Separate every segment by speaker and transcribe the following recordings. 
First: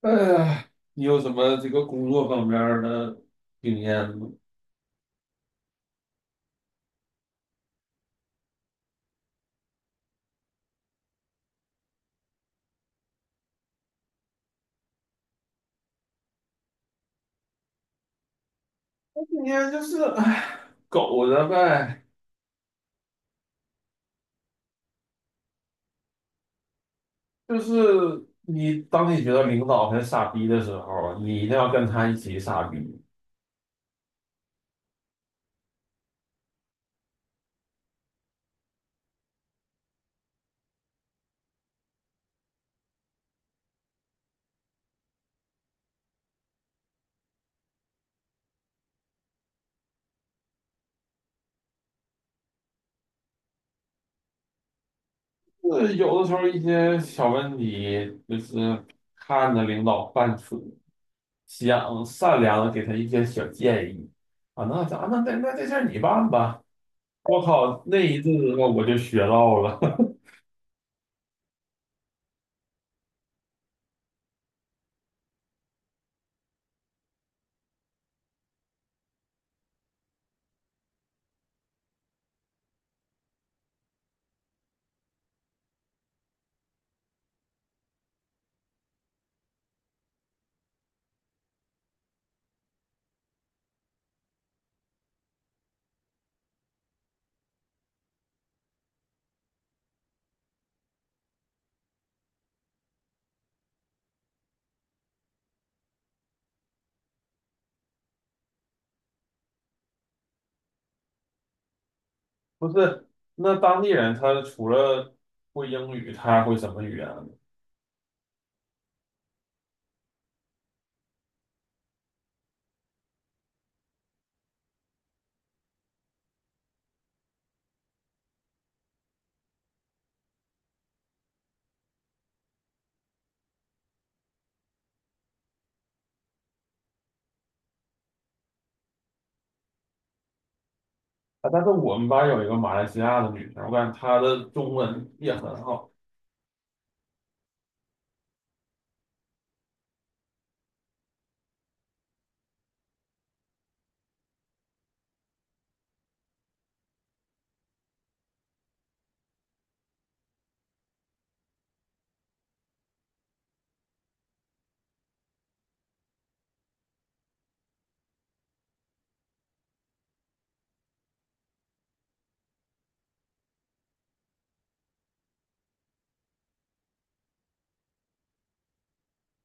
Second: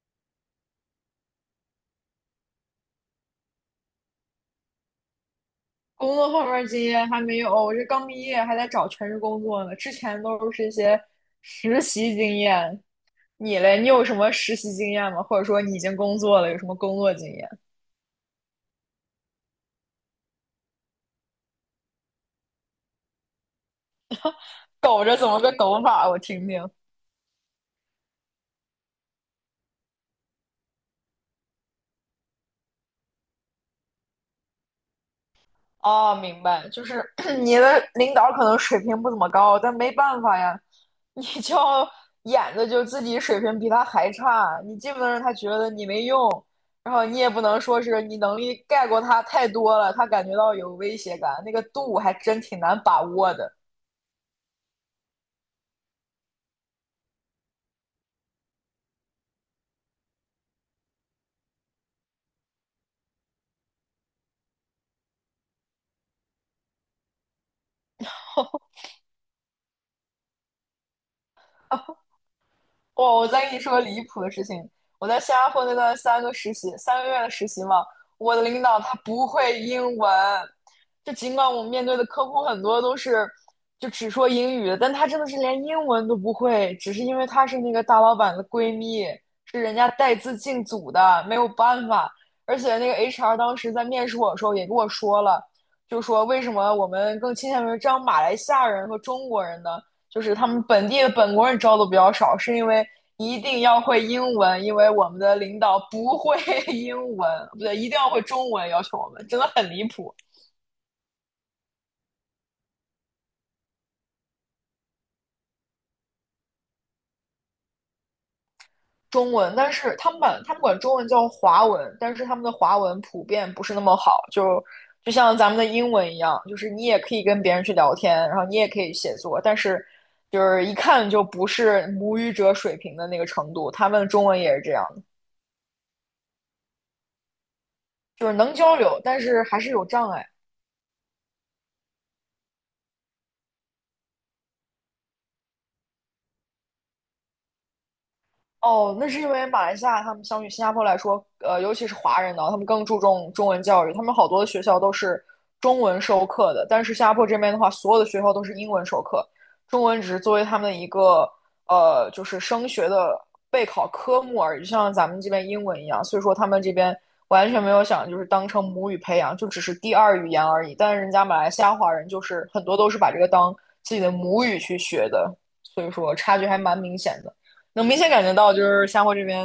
Speaker 1: 哎呀，你有什么这个工作方面儿的经验吗？
Speaker 2: 工作后面经验还没有，我这刚毕业还在找全职工作呢。之前都是一些实习经验。你嘞，你有什么实习经验吗？或者说你已经工作了，有什么工作经验？
Speaker 1: 我今天就是，哎，苟着呗。
Speaker 2: 抖着怎么个抖法？我听听。
Speaker 1: 就是你当你觉得领导很傻逼的时候，你一定要跟他一起傻逼。
Speaker 2: 哦，明白，就是 你的领导可能水平不怎么高，但没办法呀，你就演的就自己水平比他还差，你既不能让他觉得你没用，然后你也不能说是你能力盖过他太多了，他感觉到有威胁感，那个度还真挺难把握的。
Speaker 1: 就是有的时候一些小问题，就是看着领导犯蠢，想善良的给他一些小建议啊。那咱那那那这事儿你办吧。我靠，那一阵子我就学到了。
Speaker 2: 哇，我再跟你说个离谱的事情，我在新加坡那段三个实习，3个月的实习嘛，我的领导他不会英文，就尽管我们面对的客户很多都是就只说英语，但他真的是连英文都不会，只是因为他是那个大老板的闺蜜，是人家带资进组的，没有办法。而且那个 HR 当时在面试我的时候也跟我说了，就说为什么我们更倾向于招马来西亚人和中国人呢？就是他们本地的本国人招的比较少，是因为一定要会英文，因为我们的领导不会 英文，不对，一定要会中文，要求我们真的很离谱。
Speaker 1: 不是，那当地人他除了会英语，他还会什么语言呢？
Speaker 2: 中文，但是他们管中文叫华文，但是他们的华文普遍不是那么好，就就像咱们的英文一样，就是你也可以跟别人去聊天，然后你也可以写作，但是就是一看就不是母语者水平的那个程度。他们中文也是这样的，就是能交流，但是还是有障碍。
Speaker 1: 啊，但是我们班有一个马来西亚的女生，我感觉她的中文也很好。
Speaker 2: 哦，那是因为马来西亚他们相比新加坡来说，尤其是华人呢，他们更注重中文教育，他们好多的学校都是中文授课的，但是新加坡这边的话，所有的学校都是英文授课，中文只是作为他们的一个就是升学的备考科目而已，就像咱们这边英文一样，所以说他们这边完全没有想就是当成母语培养，就只是第二语言而已，但是人家马来西亚华人就是很多都是把这个当自己的母语去学的，所以说差距还蛮明显的。能明显感觉到，就是新加坡这边，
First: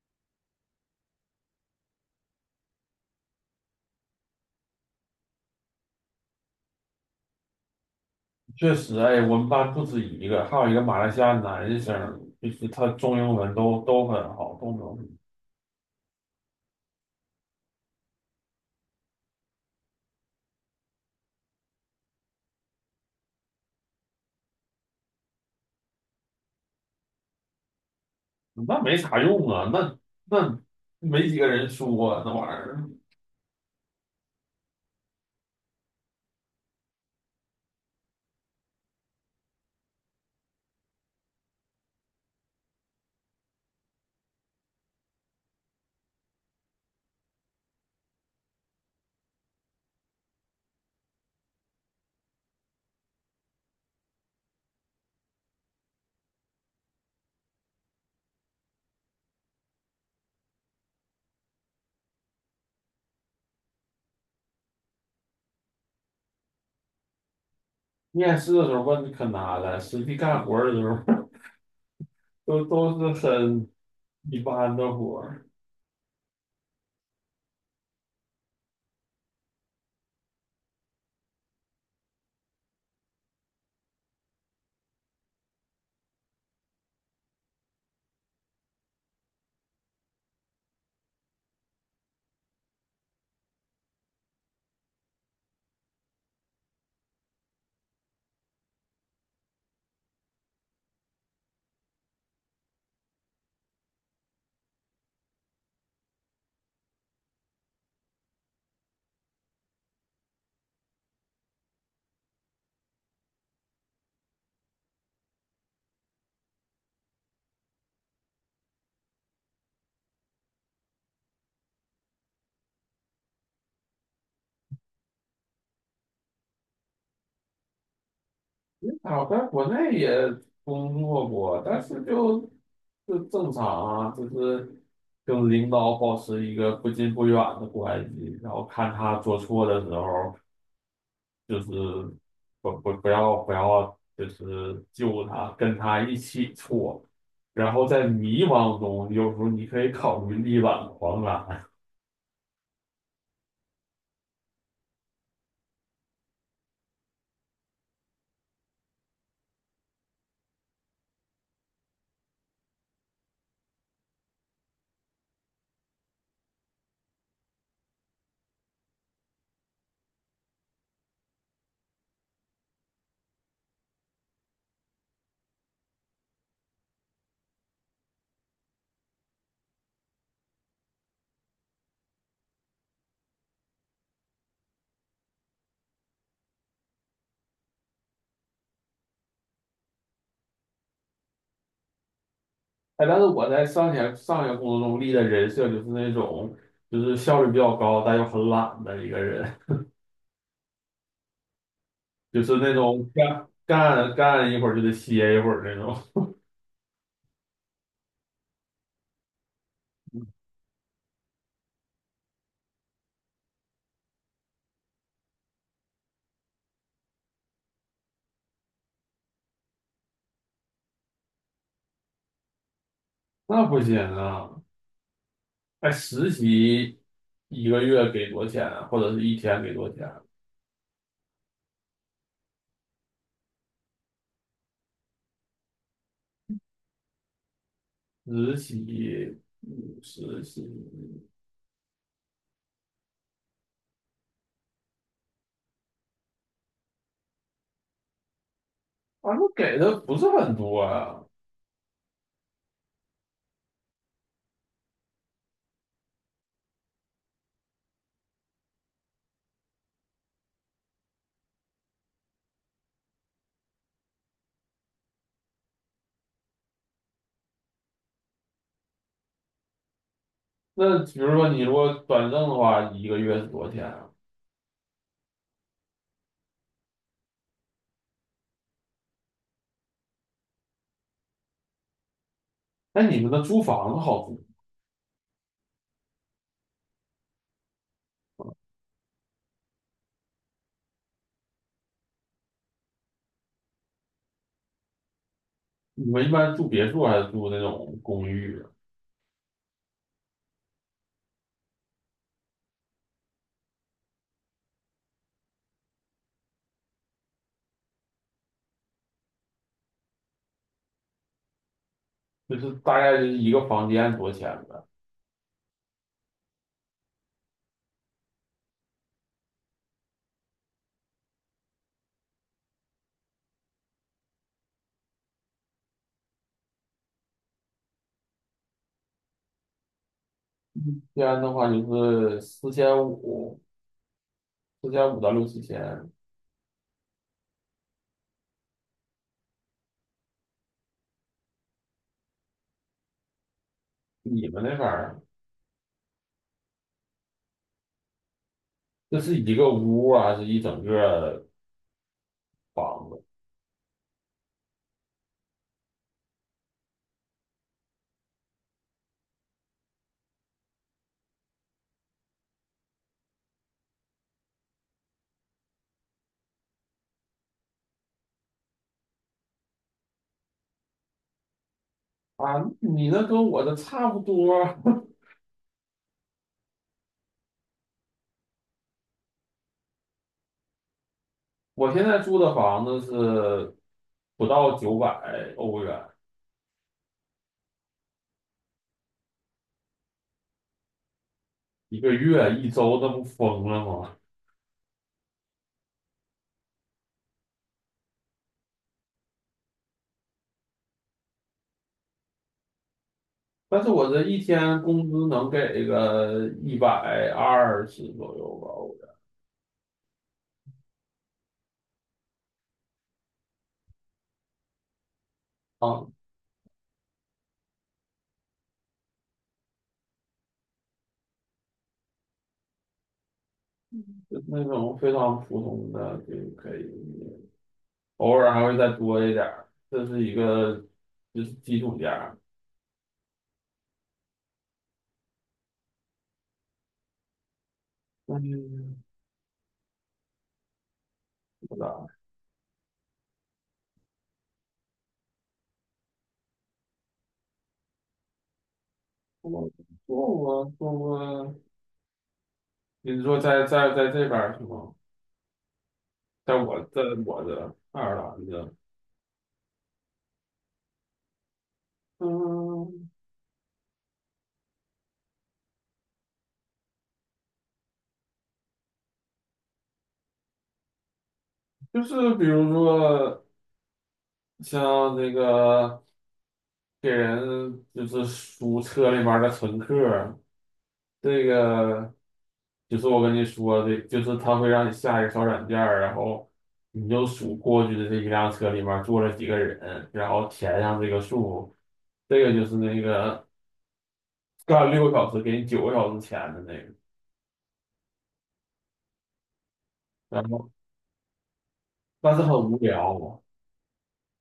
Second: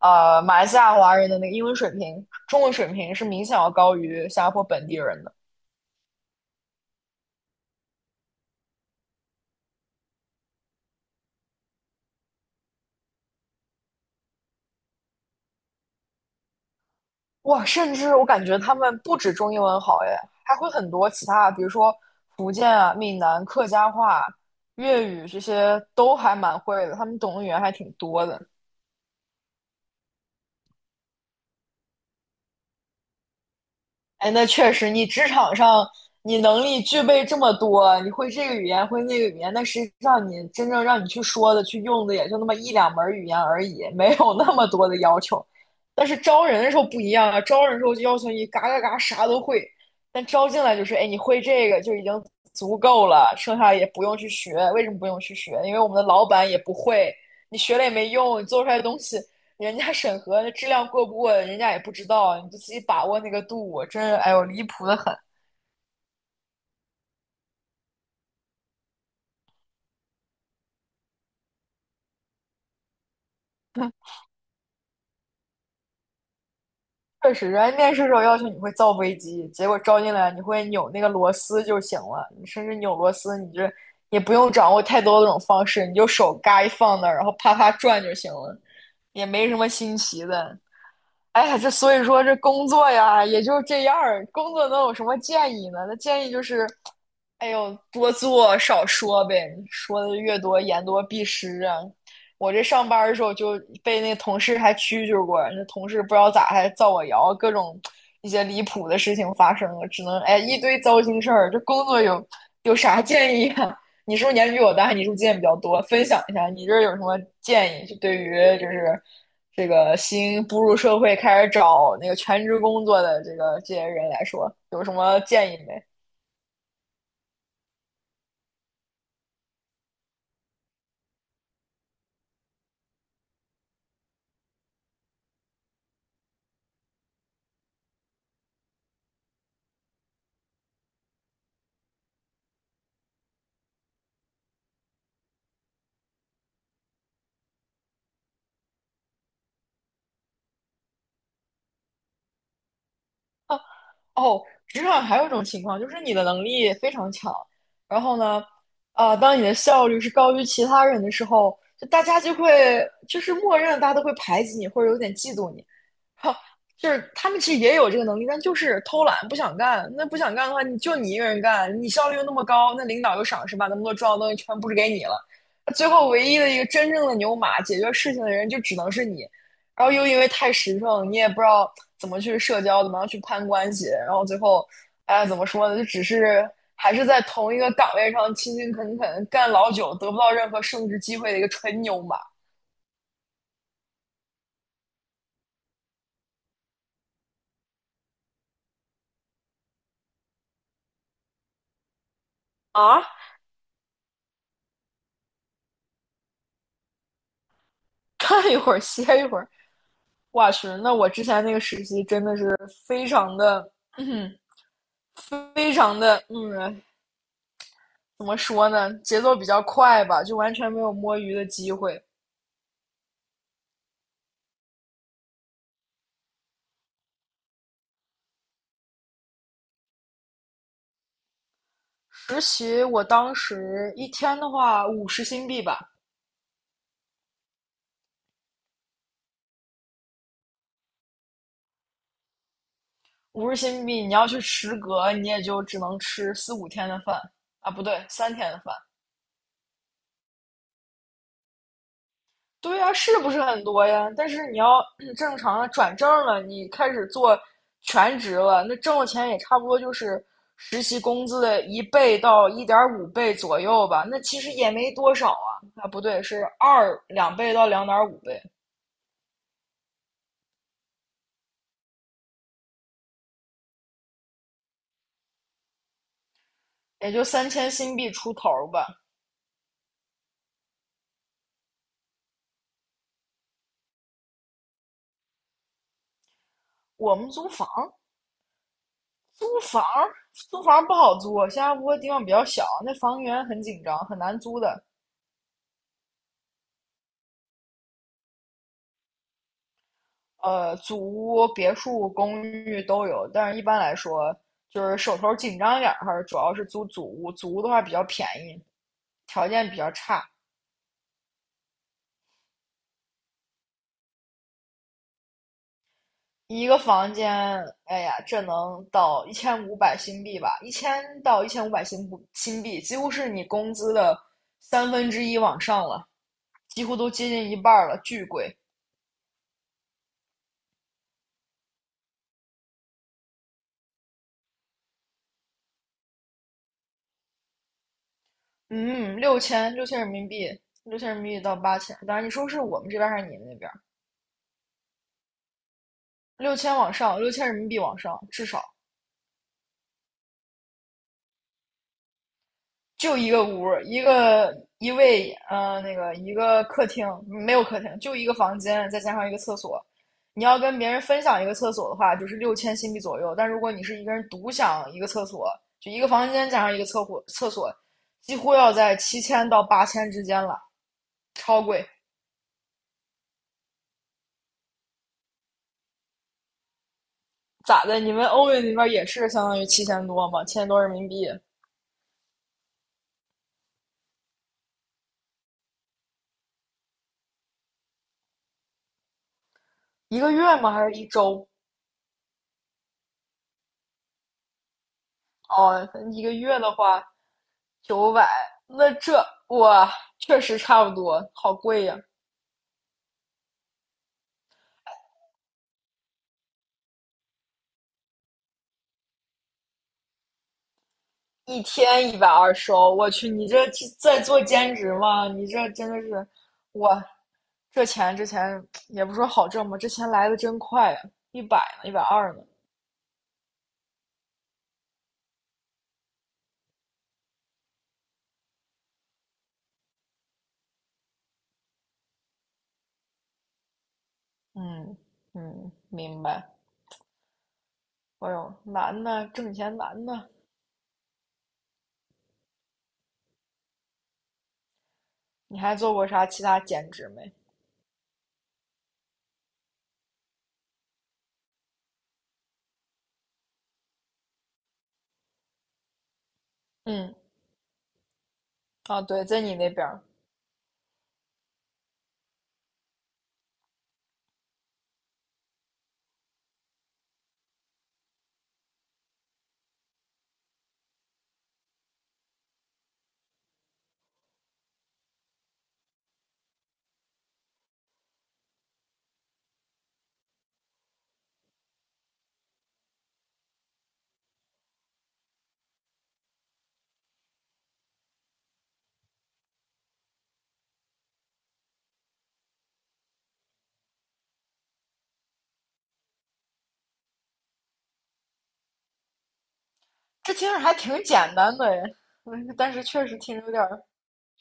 Speaker 2: 马来西亚华人的那个英文水平、中文水平是明显要高于新加坡本地人的。
Speaker 1: 确实，哎，我们班不止一个，还有一个马来西亚男生，就是他中英文都很好，都
Speaker 2: 哇，甚至我感觉他们不止中英文好，哎，还会很多其他，比如说福建啊、闽南、客家话、粤语这些都还蛮会的，他们懂的语言还挺多的。
Speaker 1: 能。那没啥用啊，那没几个人说啊那玩意儿。
Speaker 2: 哎，那确实，你职场上你能力具备这么多，你会这个语言，会那个语言，但实际上你真正让你去说的、去用的也就那么一两门语言而已，没有那么多的要求。但是招人的时候不一样啊，招人的时候就要求你嘎嘎嘎啥都会，但招进来就是，哎，你会这个就已经足够了，剩下也不用去学。为什么不用去学？因为我们的老板也不会，你学了也没用，你做出来的东西人家审核质量过不过，人家也不知道，你就自己把握那个度，真是哎呦离谱的很。
Speaker 1: 面试的时候问可难了，实际干活儿的时候 都是很一般的活儿
Speaker 2: 确实，人家面试时候要求你会造飞机，结果招进来你会扭那个螺丝就行了，你甚至扭螺丝，你就，也不用掌握太多的这种方式，你就手嘎一放那儿，然后啪啪转就行了，也没什么新奇的。哎呀，这所以说这工作呀，也就这样儿。工作能有什么建议呢？那建议就是，哎呦，多做少说呗，说的越多，言多必失啊。我这上班儿的时候就被那同事还蛐蛐过，那同事不知道咋还造我谣，各种一些离谱的事情发生了，只能哎一堆糟心事儿。这工作有啥建议啊？你是不是年龄比我大？你是不是经验比较多？分享一下，你这儿有什么建议？就对于就是这个新步入社会开始找那个全职工作的这个这些人来说，有什么建议没？
Speaker 1: 啊，我在国内也工作过，但是就正常啊，就是跟领导保持一个不近不远的关系，然后看他做错的时候，就是不要，就是救他，跟他一起错，然后在迷茫中，有时候你可以考虑力挽狂澜。
Speaker 2: 啊，哦，职场还有一种情况，就是你的能力非常强，然后呢，啊，当你的效率是高于其他人的时候，就大家就会就是默认大家都会排挤你，或者有点嫉妒你。哈，就是他们其实也有这个能力，但就是偷懒不想干。那不想干的话，你就你一个人干，你效率又那么高，那领导又赏识，把那么多重要的东西全布置给你了。最后唯一的一个真正的牛马，解决事情的人就只能是你。然后又因为太实诚，你也不知道怎么去社交，怎么样去攀关系，然后最后，哎，怎么说呢？就只是还是在同一个岗位上勤勤恳恳干老久，得不到任何升职机会的一个纯牛马
Speaker 1: 哎，但是我在上一个工作中立的人设就是那种就是效率比较高，但又很懒的一个人。就是那
Speaker 2: 啊！
Speaker 1: 种 干一会儿就得歇一会儿那种，
Speaker 2: 干一会儿歇一会儿，哇去，那我之前那个实习真的是非常的，嗯，非常的，怎么说呢？节奏比较快吧，就完全没有摸鱼的机会。
Speaker 1: 那不行啊！哎，实习一个月给多少钱啊或者是一天给多少钱啊？
Speaker 2: 实习我当时一天的话五十新币吧，
Speaker 1: 实习，
Speaker 2: 五十新币你要去食阁，你也就只能吃四五天的饭啊，不对，3天的饭。
Speaker 1: 反正给的不是很多啊。
Speaker 2: 对呀，是不是很多呀？但是你要正常的转正了，你开始做全职了，那挣的钱也差不多就是实习工资的一倍到1.5倍左右吧。那其实也没多少啊，啊不对，是二两倍到2.5倍，
Speaker 1: 那比如说你如果转正的话，一个月是多少钱啊？
Speaker 2: 也就3000新币出头儿吧。
Speaker 1: 哎，你们的租房子好租？
Speaker 2: 我们租房，租房，租房不好租，新加坡地方比较小，那房源很紧张，很难租的。
Speaker 1: 你们一般住别墅还是住那种公寓啊？
Speaker 2: 祖屋、别墅、公寓都有，但是一般来说，就是手头紧张一点儿，还是主要是租祖屋。祖屋的话比较便宜，条件比较差，
Speaker 1: 就是大概就是一个房间多少钱呗？
Speaker 2: 一个房间，哎呀，这能到1500新币吧？1000到1500新不新币，几乎是你工资的三分之一往上了，几乎都接近一半了，巨贵。
Speaker 1: 一般的话就是四千五。四千五到六七千，
Speaker 2: 嗯，六千，六千人民币，6000人民币到8000。当然，你说是我们这边还是你们那边？
Speaker 1: 你们那边儿
Speaker 2: 六千往上，六千人民币往上，至少
Speaker 1: 这是一个屋啊，还是一整个房
Speaker 2: 就
Speaker 1: 子
Speaker 2: 一个屋，一个一卫，那个一个客厅，没有客厅，就一个房间，再加上一个厕所。你要跟别人分享一个厕所的话，就是六千新币左右。但如果你是一个人独享一个厕所，就一个房间加上一个厕所，厕所几乎要在7000到8000之间了，超贵。
Speaker 1: 啊？你那跟我的差不多，
Speaker 2: 咋的？你们欧元那边也是相当于七千多吗？千多人民币
Speaker 1: 我现在住的房子是不到900欧元，
Speaker 2: 一个月吗？还是一周？
Speaker 1: 一个月一周，那不疯了吗？
Speaker 2: 哦，一个月的话。900，那这哇，确实差不多，好贵呀、
Speaker 1: 但是我这一天工资能给个120左右吧，
Speaker 2: 一天120欧我去，你这去在做兼职吗？你这
Speaker 1: 我
Speaker 2: 真的
Speaker 1: 啊，
Speaker 2: 是，哇，这钱也不说好挣吧，这钱来的真快呀、一百呢，一百二呢，
Speaker 1: 就是那种非常普通的就可以，偶尔还会再多一点儿，这是一个就是基础价。
Speaker 2: 嗯嗯，明白。哎呦，
Speaker 1: 嗯，
Speaker 2: 难呢，挣钱难呢。
Speaker 1: 是吧？
Speaker 2: 你还做过啥其他兼职没？
Speaker 1: 我我做过，你是说在这边儿是吗？在我在
Speaker 2: 嗯，
Speaker 1: 我的爱尔兰的，
Speaker 2: 啊，对，在你那边儿，
Speaker 1: 嗯，就是比如说像那个给人就是数车里面儿的乘客儿这个就是我跟你说的，就是他会让你下一个小软件儿然后你就数过去的这一辆车里面儿坐了几个人，然后填上这个数，这个就是那个干6个小时给你9个小时钱的那个。
Speaker 2: 这
Speaker 1: 然
Speaker 2: 听着
Speaker 1: 后
Speaker 2: 还挺简单的呀，
Speaker 1: 但是很
Speaker 2: 但
Speaker 1: 无
Speaker 2: 是确实听
Speaker 1: 聊。
Speaker 2: 着有点儿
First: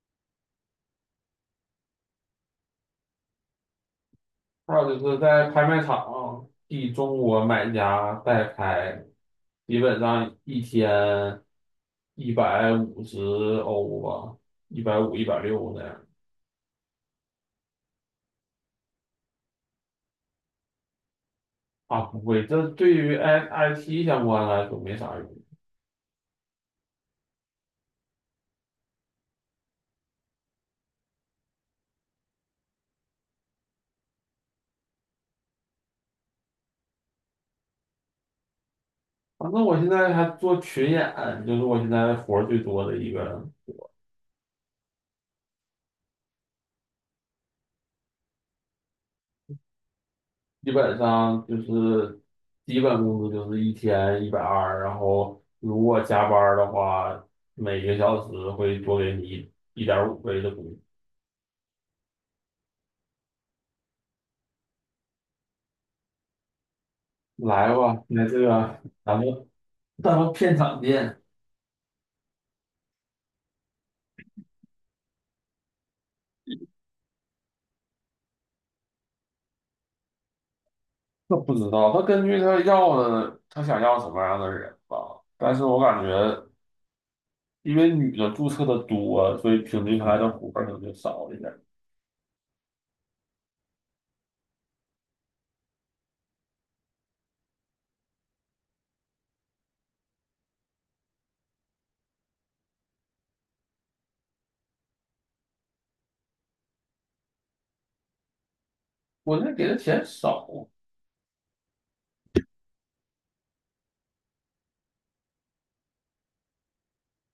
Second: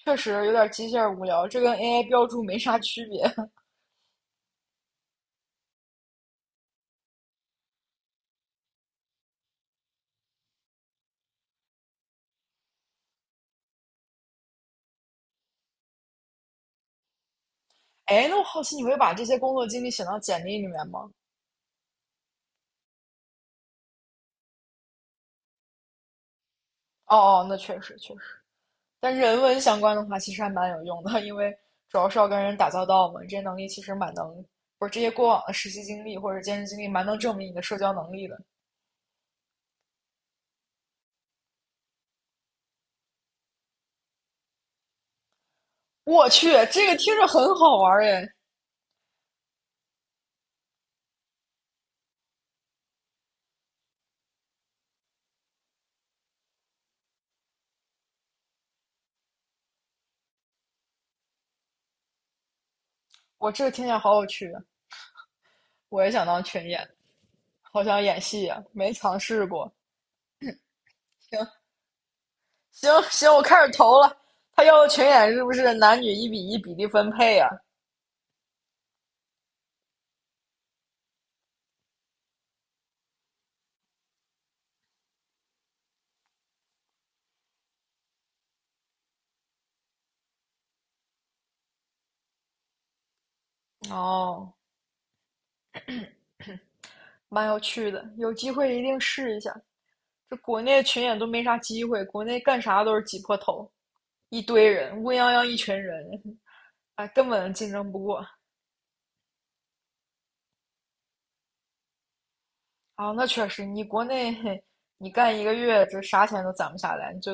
Speaker 2: 确实有点机械无聊，这跟 AI 标注没啥区别。
Speaker 1: 还有就是在拍卖场替中国买家代拍，基本上一天150欧吧，一百五、160那样。
Speaker 2: 哎，那我好奇你会把这些工作经历写到简历里面吗？
Speaker 1: 啊，不会，这对于 IT 相关来说没啥用。
Speaker 2: 哦哦，那确实确实，但人文相关的话其实还蛮有用的，因为主要是要跟人打交道嘛，这些能力其实蛮能，不是这些过往的实习经历或者兼职经历蛮能证明你的社交能力的。
Speaker 1: 反正我现在还做群演，就是我现在活儿最多的一个
Speaker 2: 我去，这个听着很好玩儿哎，
Speaker 1: 基本上就是基本工资就是一天一百二，然后如果加班儿的话，每个小时会多给你1.5倍的工资。
Speaker 2: 我这个听起来好有趣啊，我也想当群演，
Speaker 1: 来
Speaker 2: 好
Speaker 1: 吧，
Speaker 2: 想演
Speaker 1: 那这
Speaker 2: 戏呀、
Speaker 1: 个
Speaker 2: 没
Speaker 1: 咱
Speaker 2: 尝试
Speaker 1: 们
Speaker 2: 过。
Speaker 1: 咱们片场见。
Speaker 2: 行，行行，我开始投了。他要的群演是不是男女1:1比例分配啊？
Speaker 1: 那不知道，他根据他要的，他想要什么样的人吧。但是我感觉，因为女的注册的多，所以平均下来的活儿可能就少一点。
Speaker 2: 哦，蛮有趣的，有机会一定试一下。这国内群演都没啥机会，国内干啥都是挤破头，一堆人，乌泱泱一群人，哎，根本竞争不过。
Speaker 1: 我那给的钱少，
Speaker 2: 啊，那确实，你国内你干一个月，这啥钱都攒不下来，你最后。